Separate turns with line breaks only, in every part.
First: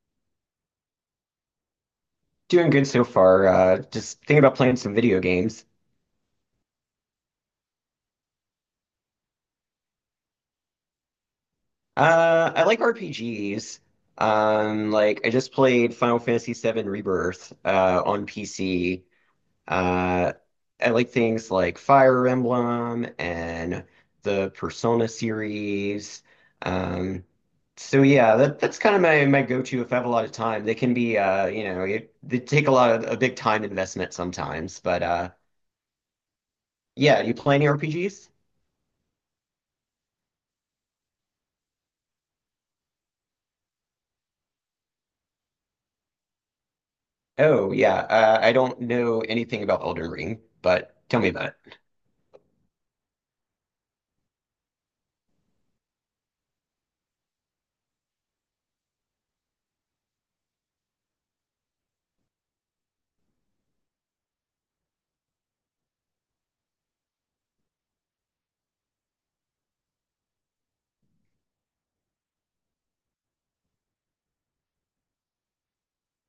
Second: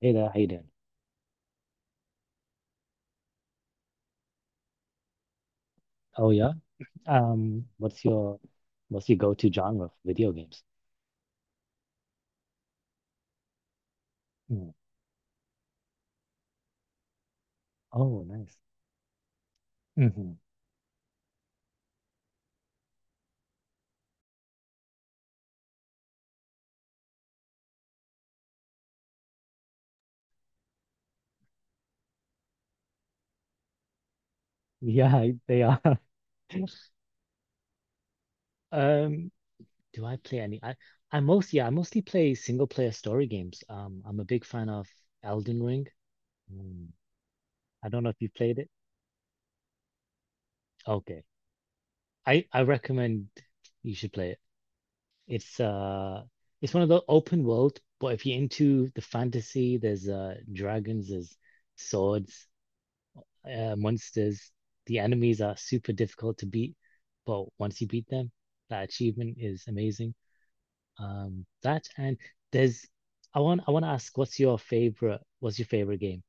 Hey there, how you doing?
Doing good so far. Just thinking about playing some video games.
Oh yeah. Um, what's your what's your go-to genre for video games?
I like RPGs.
Mm.
Like I just played Final Fantasy VII Rebirth
Oh,
on
nice.
PC. Uh,
Hmm.
I like things like Fire Emblem and the Persona series. Um, so yeah, that's kind of my go-to if I have a lot of time. They can be they take a lot of a big time investment sometimes. But
Yeah, they are.
Yeah, you play any RPGs?
Um, do I play any? I mostly, yeah, I mostly play single player story games. I'm a big fan of Elden Ring. Mm.
Oh
I
yeah,
don't know if you've
I
played it.
don't know anything about Elden Ring, but tell
Okay.
me about it.
I recommend you should play it. It's it's one of the open world, but if you're into the fantasy, there's dragons, there's swords, monsters, the enemies are super difficult to beat, but once you beat them, that achievement is amazing. That and there's, I want to ask, what's your favorite? What's your favorite game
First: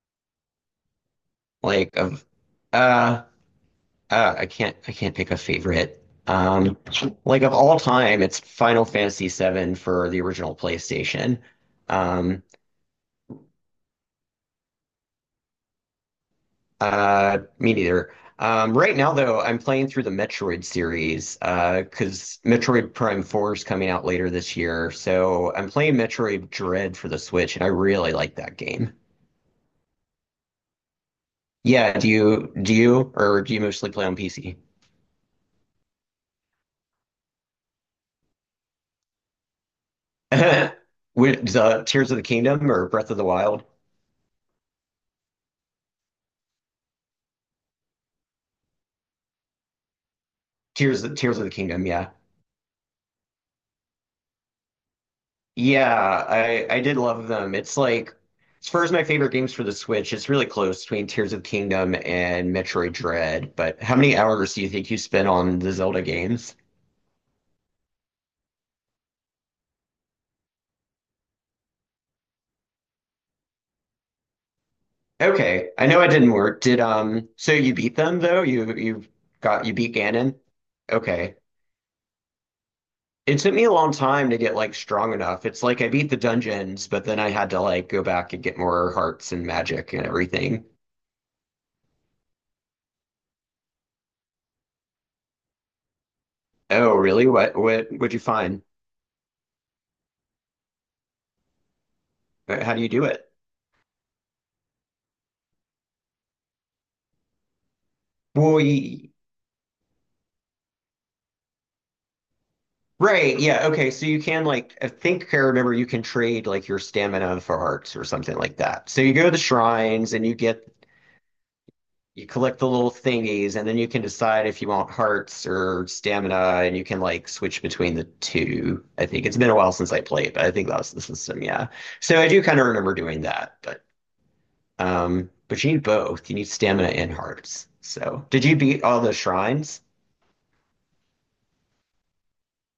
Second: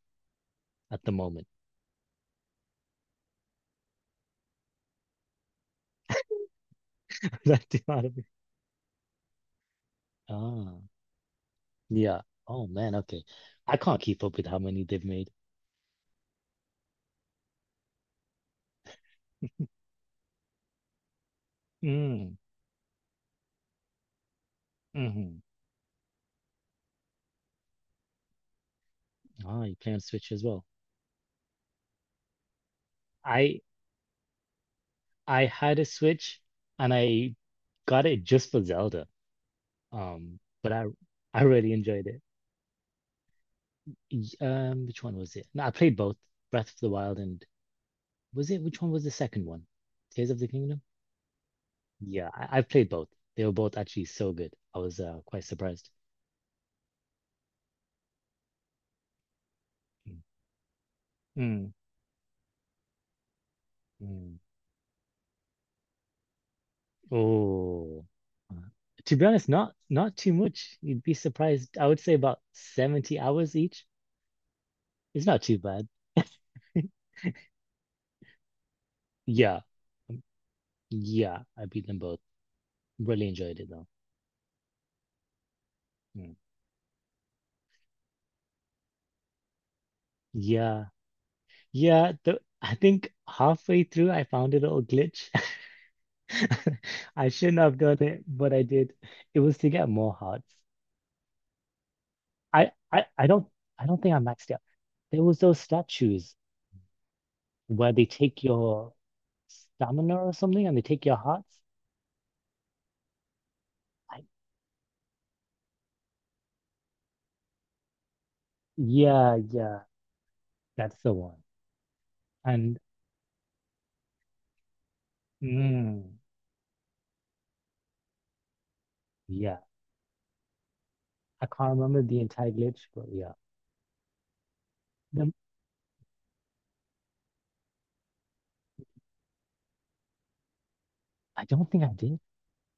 at the moment?
Like of, uh, I can't pick a favorite. Um, like of
That
all
the
time,
anime.
it's Final Fantasy VII for the original
Ah,
PlayStation.
yeah.
Um,
Oh man, okay. I can't keep up with how many they've made.
Me neither. Right now though, I'm playing through the Metroid series,
Mm,
because Metroid Prime 4 is coming out later this year.
hmm
So I'm playing Metroid Dread for the Switch, and I really like that game.
Ah, you play on Switch as well.
Yeah, do you or do
I
you mostly play on PC?
I had a Switch and I got it just for Zelda. But I I
With
really
the
enjoyed
Tears of
it.
the Kingdom or Breath of the Wild?
Um, which one was it? No, I played both Breath of the Wild and was it which one was the second one? Tears of the Kingdom?
Tears of the Kingdom, yeah.
Yeah, I've played both. They were both actually so good. I was quite surprised.
Yeah, I did love them. It's like as far as my favorite games for the Switch,
Mm.
it's really close between Tears of the
Mm,
Kingdom and Metroid Dread. But how many
mm.
hours do you think you spent on the Zelda games?
Oh. Uh, to be honest, not too much. You'd be surprised. I would say about 70 hours each. It's not too
Okay, I
bad.
know I didn't work. Did so you beat them though? You
Yeah,
got you beat Ganon? Okay.
yeah, I beat them both. Really
It took
enjoyed
me
it
a
though.
long time to get like strong enough. It's like I beat the
Mm.
dungeons, but then I had to like go back and get more hearts and magic and everything.
Yeah, yeah. The, I think halfway through, I found a little glitch.
Oh, really?
I
What
shouldn't have
what
done
would you
it, but
find?
I did. It was to get more hearts. I,
How do you
I,
do it?
I don't I don't think I maxed out. There was those statues where they take your
Boy.
stamina or something and they take your hearts.
Right, yeah, okay. So
I,
you can like, I think I remember, you can trade like your stamina for hearts or something like that. So you go to
yeah,
the
yeah,
shrines and you get,
that's the one.
you collect the
And
little thingies, and then you can decide if you want hearts or
mm,
stamina, and you can like switch between the two. I think it's been a
yeah,
while since I played, but I think that was the system.
I
Yeah.
can't remember
So
the
I do
entire
kind of
glitch,
remember
but
doing
yeah.
that,
Then
but you need both. You need stamina and hearts. So did you beat all the shrines?
I don't think I did.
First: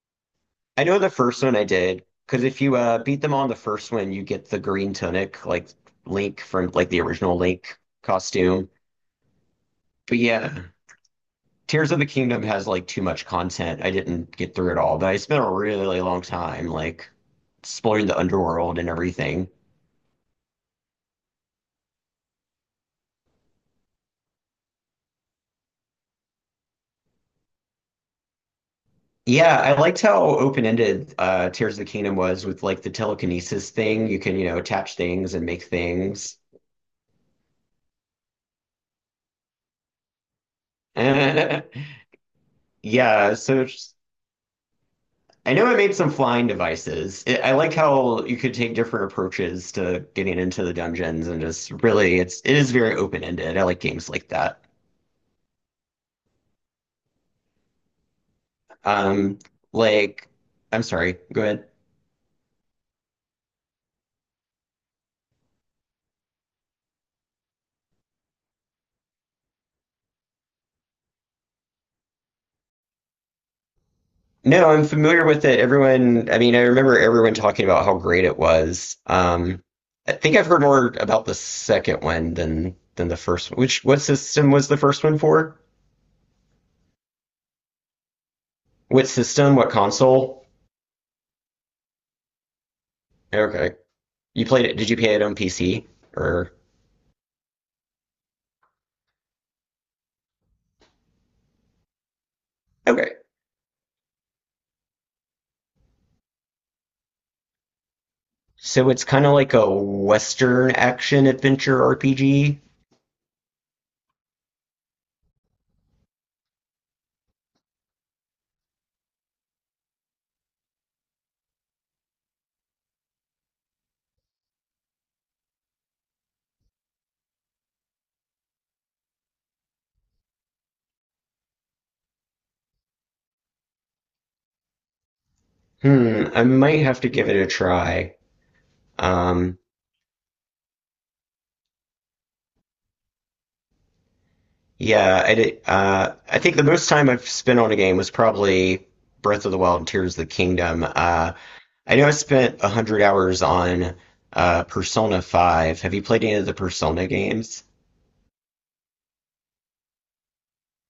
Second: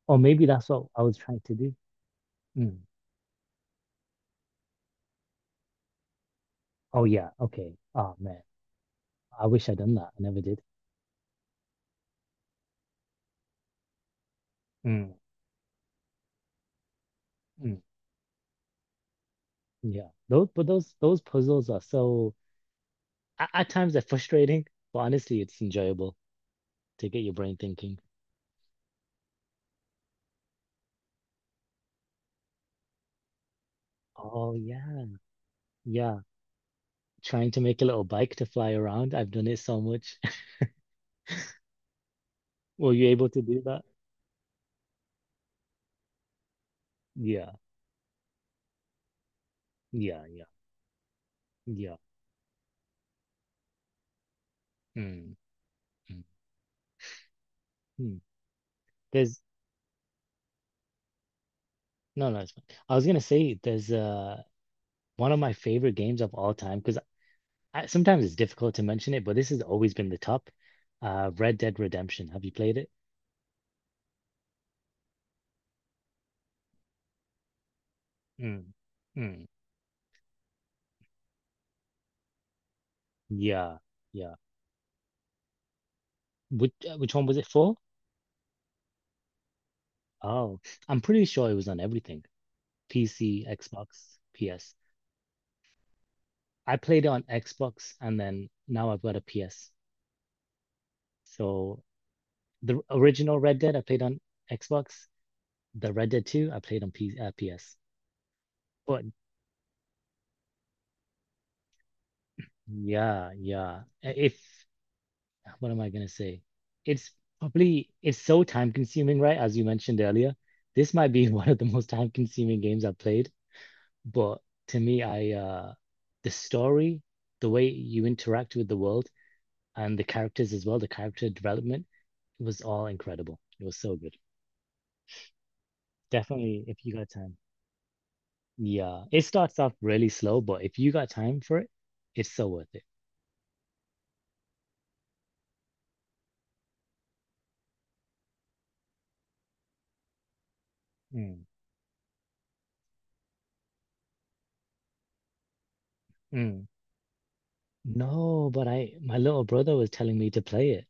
Or maybe that's
I
what
know
I
the
was trying
first
to
one I
do.
did, because if you
Mm.
beat them on the first one, you get the green tunic, like Link from like the
Oh yeah,
original
okay.
Link
Oh man.
costume.
I wish I'd done that.
But
I never
yeah.
did.
Tears of the Kingdom has like too much content. I didn't get through it all, but
Mm,
I spent a really long time like
mm.
exploring the underworld and everything.
Yeah, those but those puzzles are so at times they're frustrating, but honestly, it's enjoyable to get your brain thinking.
Yeah, I liked how open-ended Tears of the Kingdom was with like the telekinesis thing. You can, you
Oh
know, attach
yeah,
things and make
yeah.
things.
Trying to make a little bike to fly around. I've done it so much. Were you able
Yeah,
to do
so
that?
I know I made some flying devices.
Yeah,
I like how you could take different approaches to
yeah,
getting
yeah,
into the dungeons and just
yeah.
really it is very open-ended. I like games like that.
Mm, mm, mm.
Um,
There's
like, I'm sorry, go ahead.
No, no. It's fine. I was gonna say there's one of my favorite games of all time because I, sometimes it's difficult to mention it, but this has always been the top. Red Dead Redemption. Have you played it?
No, I'm familiar with it. Everyone, I mean, I remember everyone talking about how great it
Mm,
was.
mm.
I think I've heard more about the second one than the first one.
Yeah,
Which what
yeah.
system was the first one for?
Which one was it for?
What system? What console?
Oh, I'm pretty sure it was on everything. PC,
Okay.
Xbox,
You played
PS.
it, did you play it on PC or
I played it on Xbox and then now I've got a PS. So the
okay.
original Red Dead I played on Xbox, the Red Dead 2 I played on P PS.
So it's
But
kind of like a Western action adventure RPG.
yeah, yeah. If what am I gonna say? It's Probably it's so time consuming, right? As you mentioned earlier. This might be one of the most time consuming games I've played. But To me, I the story, the way you interact with the world and the characters as well, the character development, it was all incredible. It was so good.
Hmm, I
Definitely,
might
if you
have
got
to give it
time.
a try.
Yeah, it
Um,
starts off really slow, but if you got time for it, it's so worth it.
Yeah, I did, I think the most time I've spent on a game was probably Breath of the Wild and Tears of the Kingdom. Uh,
Mm,
I know I spent 100 hours on Persona 5. Have you played any of the
mm.
Persona games?
No, but I my little brother was telling me to play it.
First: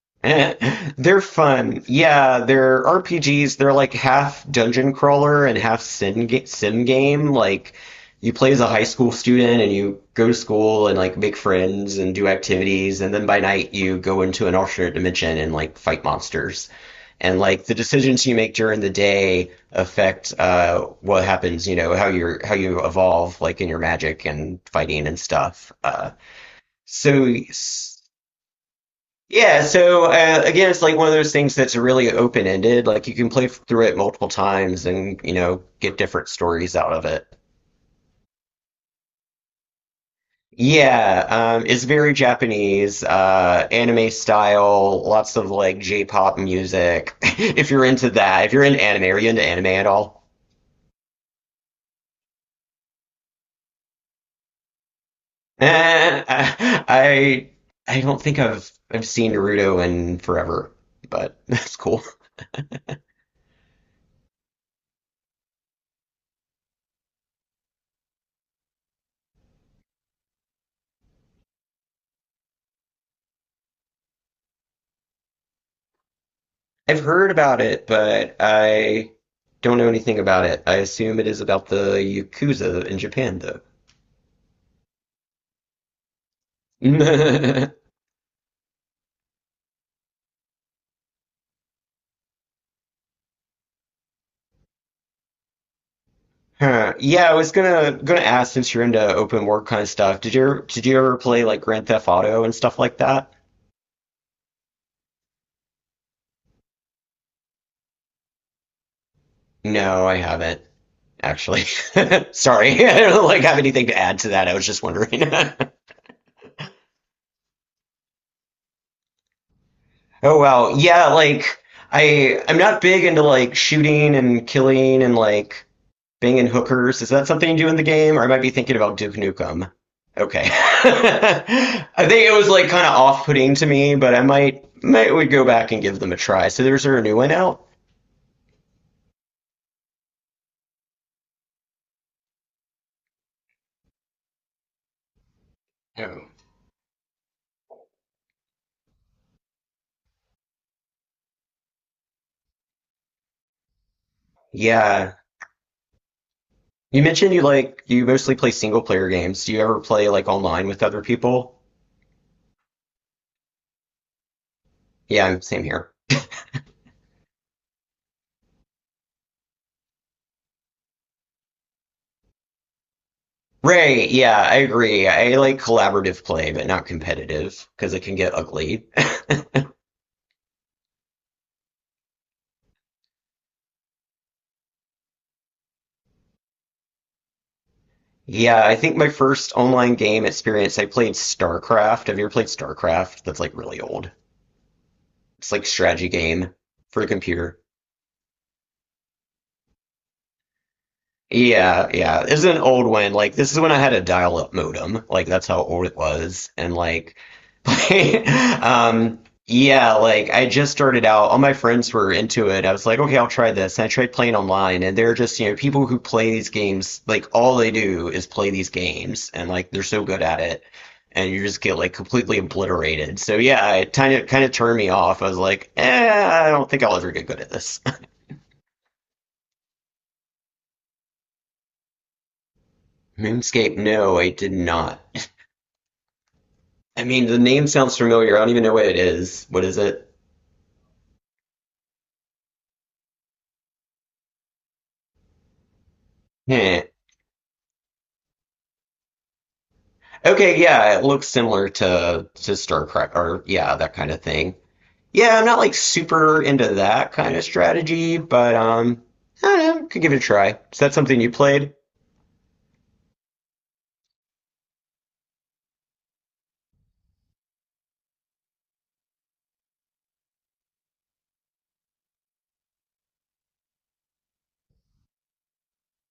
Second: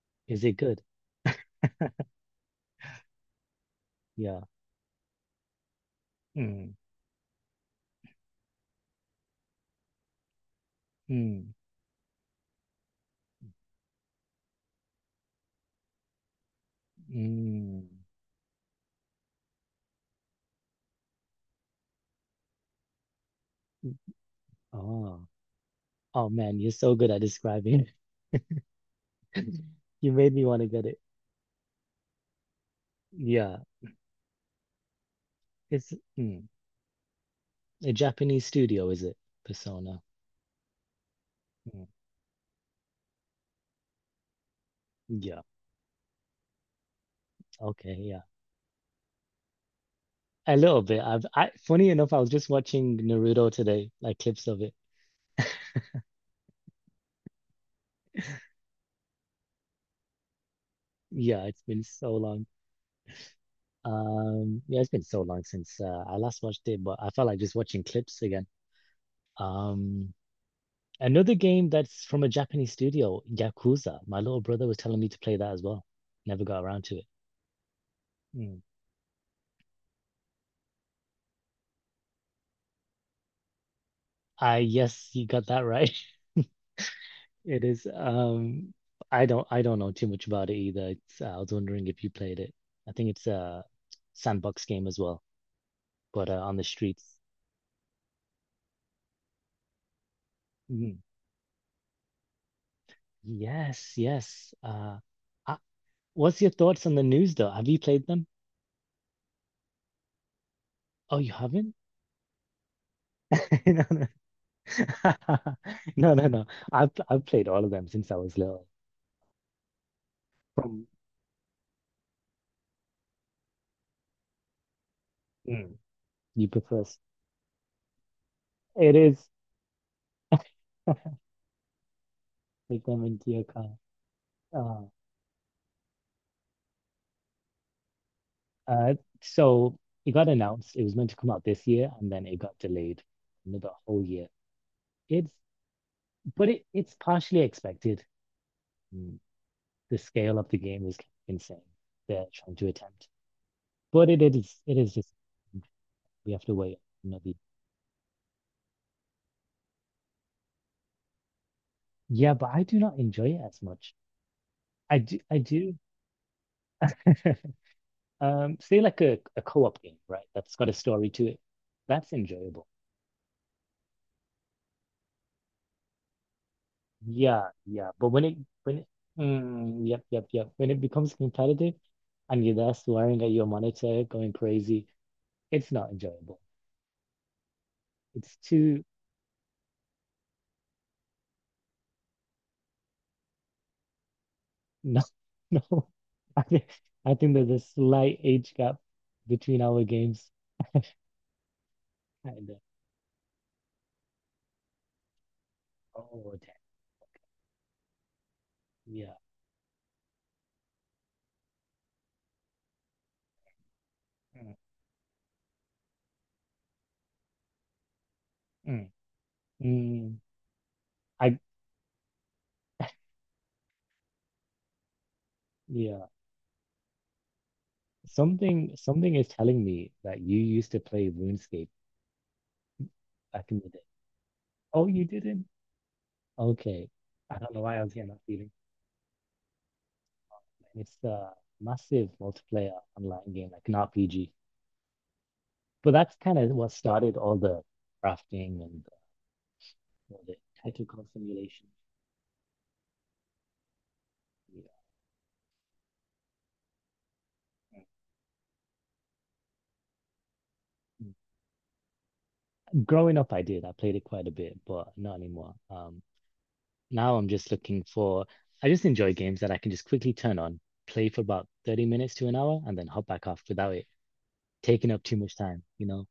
Is it good?
They're fun. Yeah, they're RPGs. They're like
Yeah.
half dungeon crawler and half
Mm,
sim game. Like, you play as a high school student and you go to school and like make
mm,
friends and do activities. And then by night, you go into an alternate dimension and like fight monsters. And like the
mm.
decisions you make during the day affect what happens, you know, how you evolve, like in your magic and fighting and
Oh,
stuff. Uh,
oh man, you're so good at
so
describing.
yeah, so
You made me want to
again, it's
get
like
it.
one of those things that's really open-ended. Like you can play
Yeah,
through it multiple times and, you know,
it's
get different
mm.
stories out of it.
A Japanese studio, is it? Persona.
Yeah, it's
Mm.
very Japanese, anime style, lots
Yeah.
of like J-pop music. If you're
Okay.
into
Yeah.
that, if you're into anime, are you into anime at all?
A little bit. I funny enough, I was just watching Naruto today, like clips of it.
Eh, I I don't think I've seen Naruto in forever, but
Yeah, it's
that's
been
cool.
so long. Yeah, it's been so long since I last watched it, but I felt like just watching clips again. Um, another game that's from a Japanese studio, Yakuza. My little brother was telling me to play that as well. Never got around to
I've
it.
heard about it, but
Mm.
I don't know anything about it. I assume it is about the Yakuza in Japan,
I yes, you got that right. It
though.
is. I don't. I don't know too much about it either. It's, I was wondering if you played it. I think it's a sandbox game as well, but on the
Huh.
streets.
Yeah, I was gonna ask since you're into open world kind of stuff. Did you did
Mm,
you ever play like Grand Theft Auto and stuff like that?
yes, yes. Uh, what's your thoughts on the news though? Have you played them?
No, I haven't
Oh, you
actually.
haven't?
Sorry, I don't like have
No,
anything to
no,
add to that. I was just wondering.
no, no. no. I've played all of them since I was little.
Oh wow,
From
yeah, like I'm not big into like shooting and killing and like
mm,
banging
you prefer.
hookers. Is that something you do in the game? Or I might be thinking
It
about Duke
is.
Nukem. Okay. I think it was like
Take
kind of
them into your
off-putting to
car.
me, but I
Uh,
might would go back and give them a try. So there's a new one out?
Uh, so it got announced. It was meant to come out this year, and then it got delayed another whole year. It's
Oh.
but it it's partially expected. Mm. The scale of the game is insane. They're trying to attempt, but it is just
Yeah.
we have to wait
You
another.
mentioned you mostly play single player games. Do you ever play like online with other people?
Yeah, but I do not enjoy it as much. I do I
Yeah, same
do
here.
um, say like a co-op game, right? That's got a story to it. That's enjoyable.
Ray, yeah, I agree. I like collaborative play, but not
Yeah,
competitive
yeah.
because it
But
can get
when
ugly.
it, mm, yep, yep, yep. When it becomes competitive and you're there swearing at your monitor, going crazy, it's not enjoyable. It's
Yeah, I
too
think my first online game experience, I played StarCraft. Have you ever played StarCraft? That's like really old.
no,
It's like
no.
strategy
I
game
think
for the
I think there's a
computer.
slight age gap between our games.
Yeah, yeah. This is
And
an old one. Like this is when I had a dial-up modem. Like that's how old it
oh,
was.
damn,
And like,
yeah.
um, yeah. Like I just started out. All my friends were into it. I was like, okay, I'll try this. And I tried playing
Mm,
online, and they're just, you know, people who play these games. Like all they do is play these
mm,
games, and like they're so
mm.
good at it, and
I
you just get like completely obliterated. So yeah, it kind of turned me off. I was like,
yeah.
eh, I don't think I'll ever get good at this.
Something is telling me that you used to play RuneScape back in the
Moonscape?
day.
No, I did
Oh, you
not.
didn't? Okay.
I mean,
I
the
don't know
name
why I was
sounds
getting
familiar. I
that.
don't even know what it is. What is it?
And it's a massive multiplayer online game, like an RPG. But that's kind of what
Heh.
started all the crafting and all the
Okay, yeah,
tactical
it looks
simulation.
similar to StarCraft or yeah, that kind of thing.
Yeah.
Yeah, I'm not like super into that kind of strategy, but I don't know, could give it a try. Is that something you played?
Growing up, I did. I played it quite a bit, but not anymore. Now I'm just looking for, I just enjoy games that I can just quickly turn on, play for about 30 minutes to an hour, and then hop back off without it taking up too much time, you know?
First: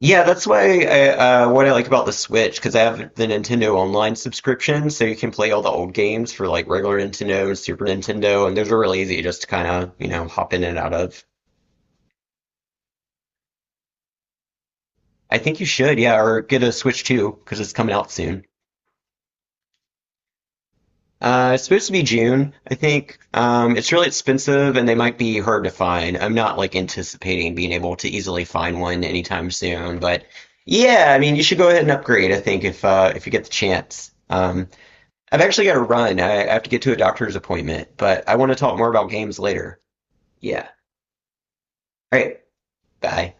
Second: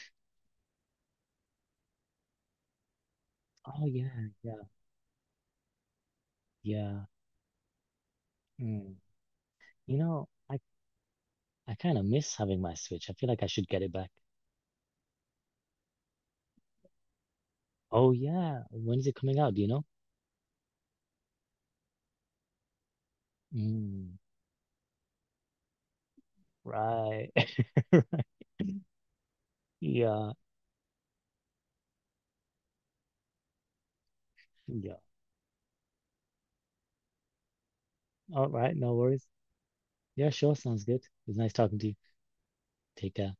Yeah, that's why I, what I like about the Switch because I have the Nintendo
Oh, yeah,
Online
yeah,
subscription, so you can play all the old games for like regular
yeah.
Nintendo and Super Nintendo, and those are
Mm.
really easy just to kind of,
You
you know,
know,
hop in and out of.
I kind of miss having my Switch. I feel like I should get it back.
I think you should, yeah, or get a Switch 2 because it's coming out
Oh
soon.
yeah, when is it coming out? Do you know?
It's supposed to be June, I think. It's really
Mm,
expensive and they might be hard to find. I'm not like
right.
anticipating being able to easily find one anytime soon, but
Yeah,
yeah, I mean, you should go ahead and upgrade, I think, if you get the chance.
yeah.
I've actually got to run. I have to get to a doctor's appointment, but I
All
want to
right,
talk more
no
about
worries.
games later.
Yeah, sure,
Yeah.
sounds good. It's nice talking to you.
All right.
Take
Bye.
care.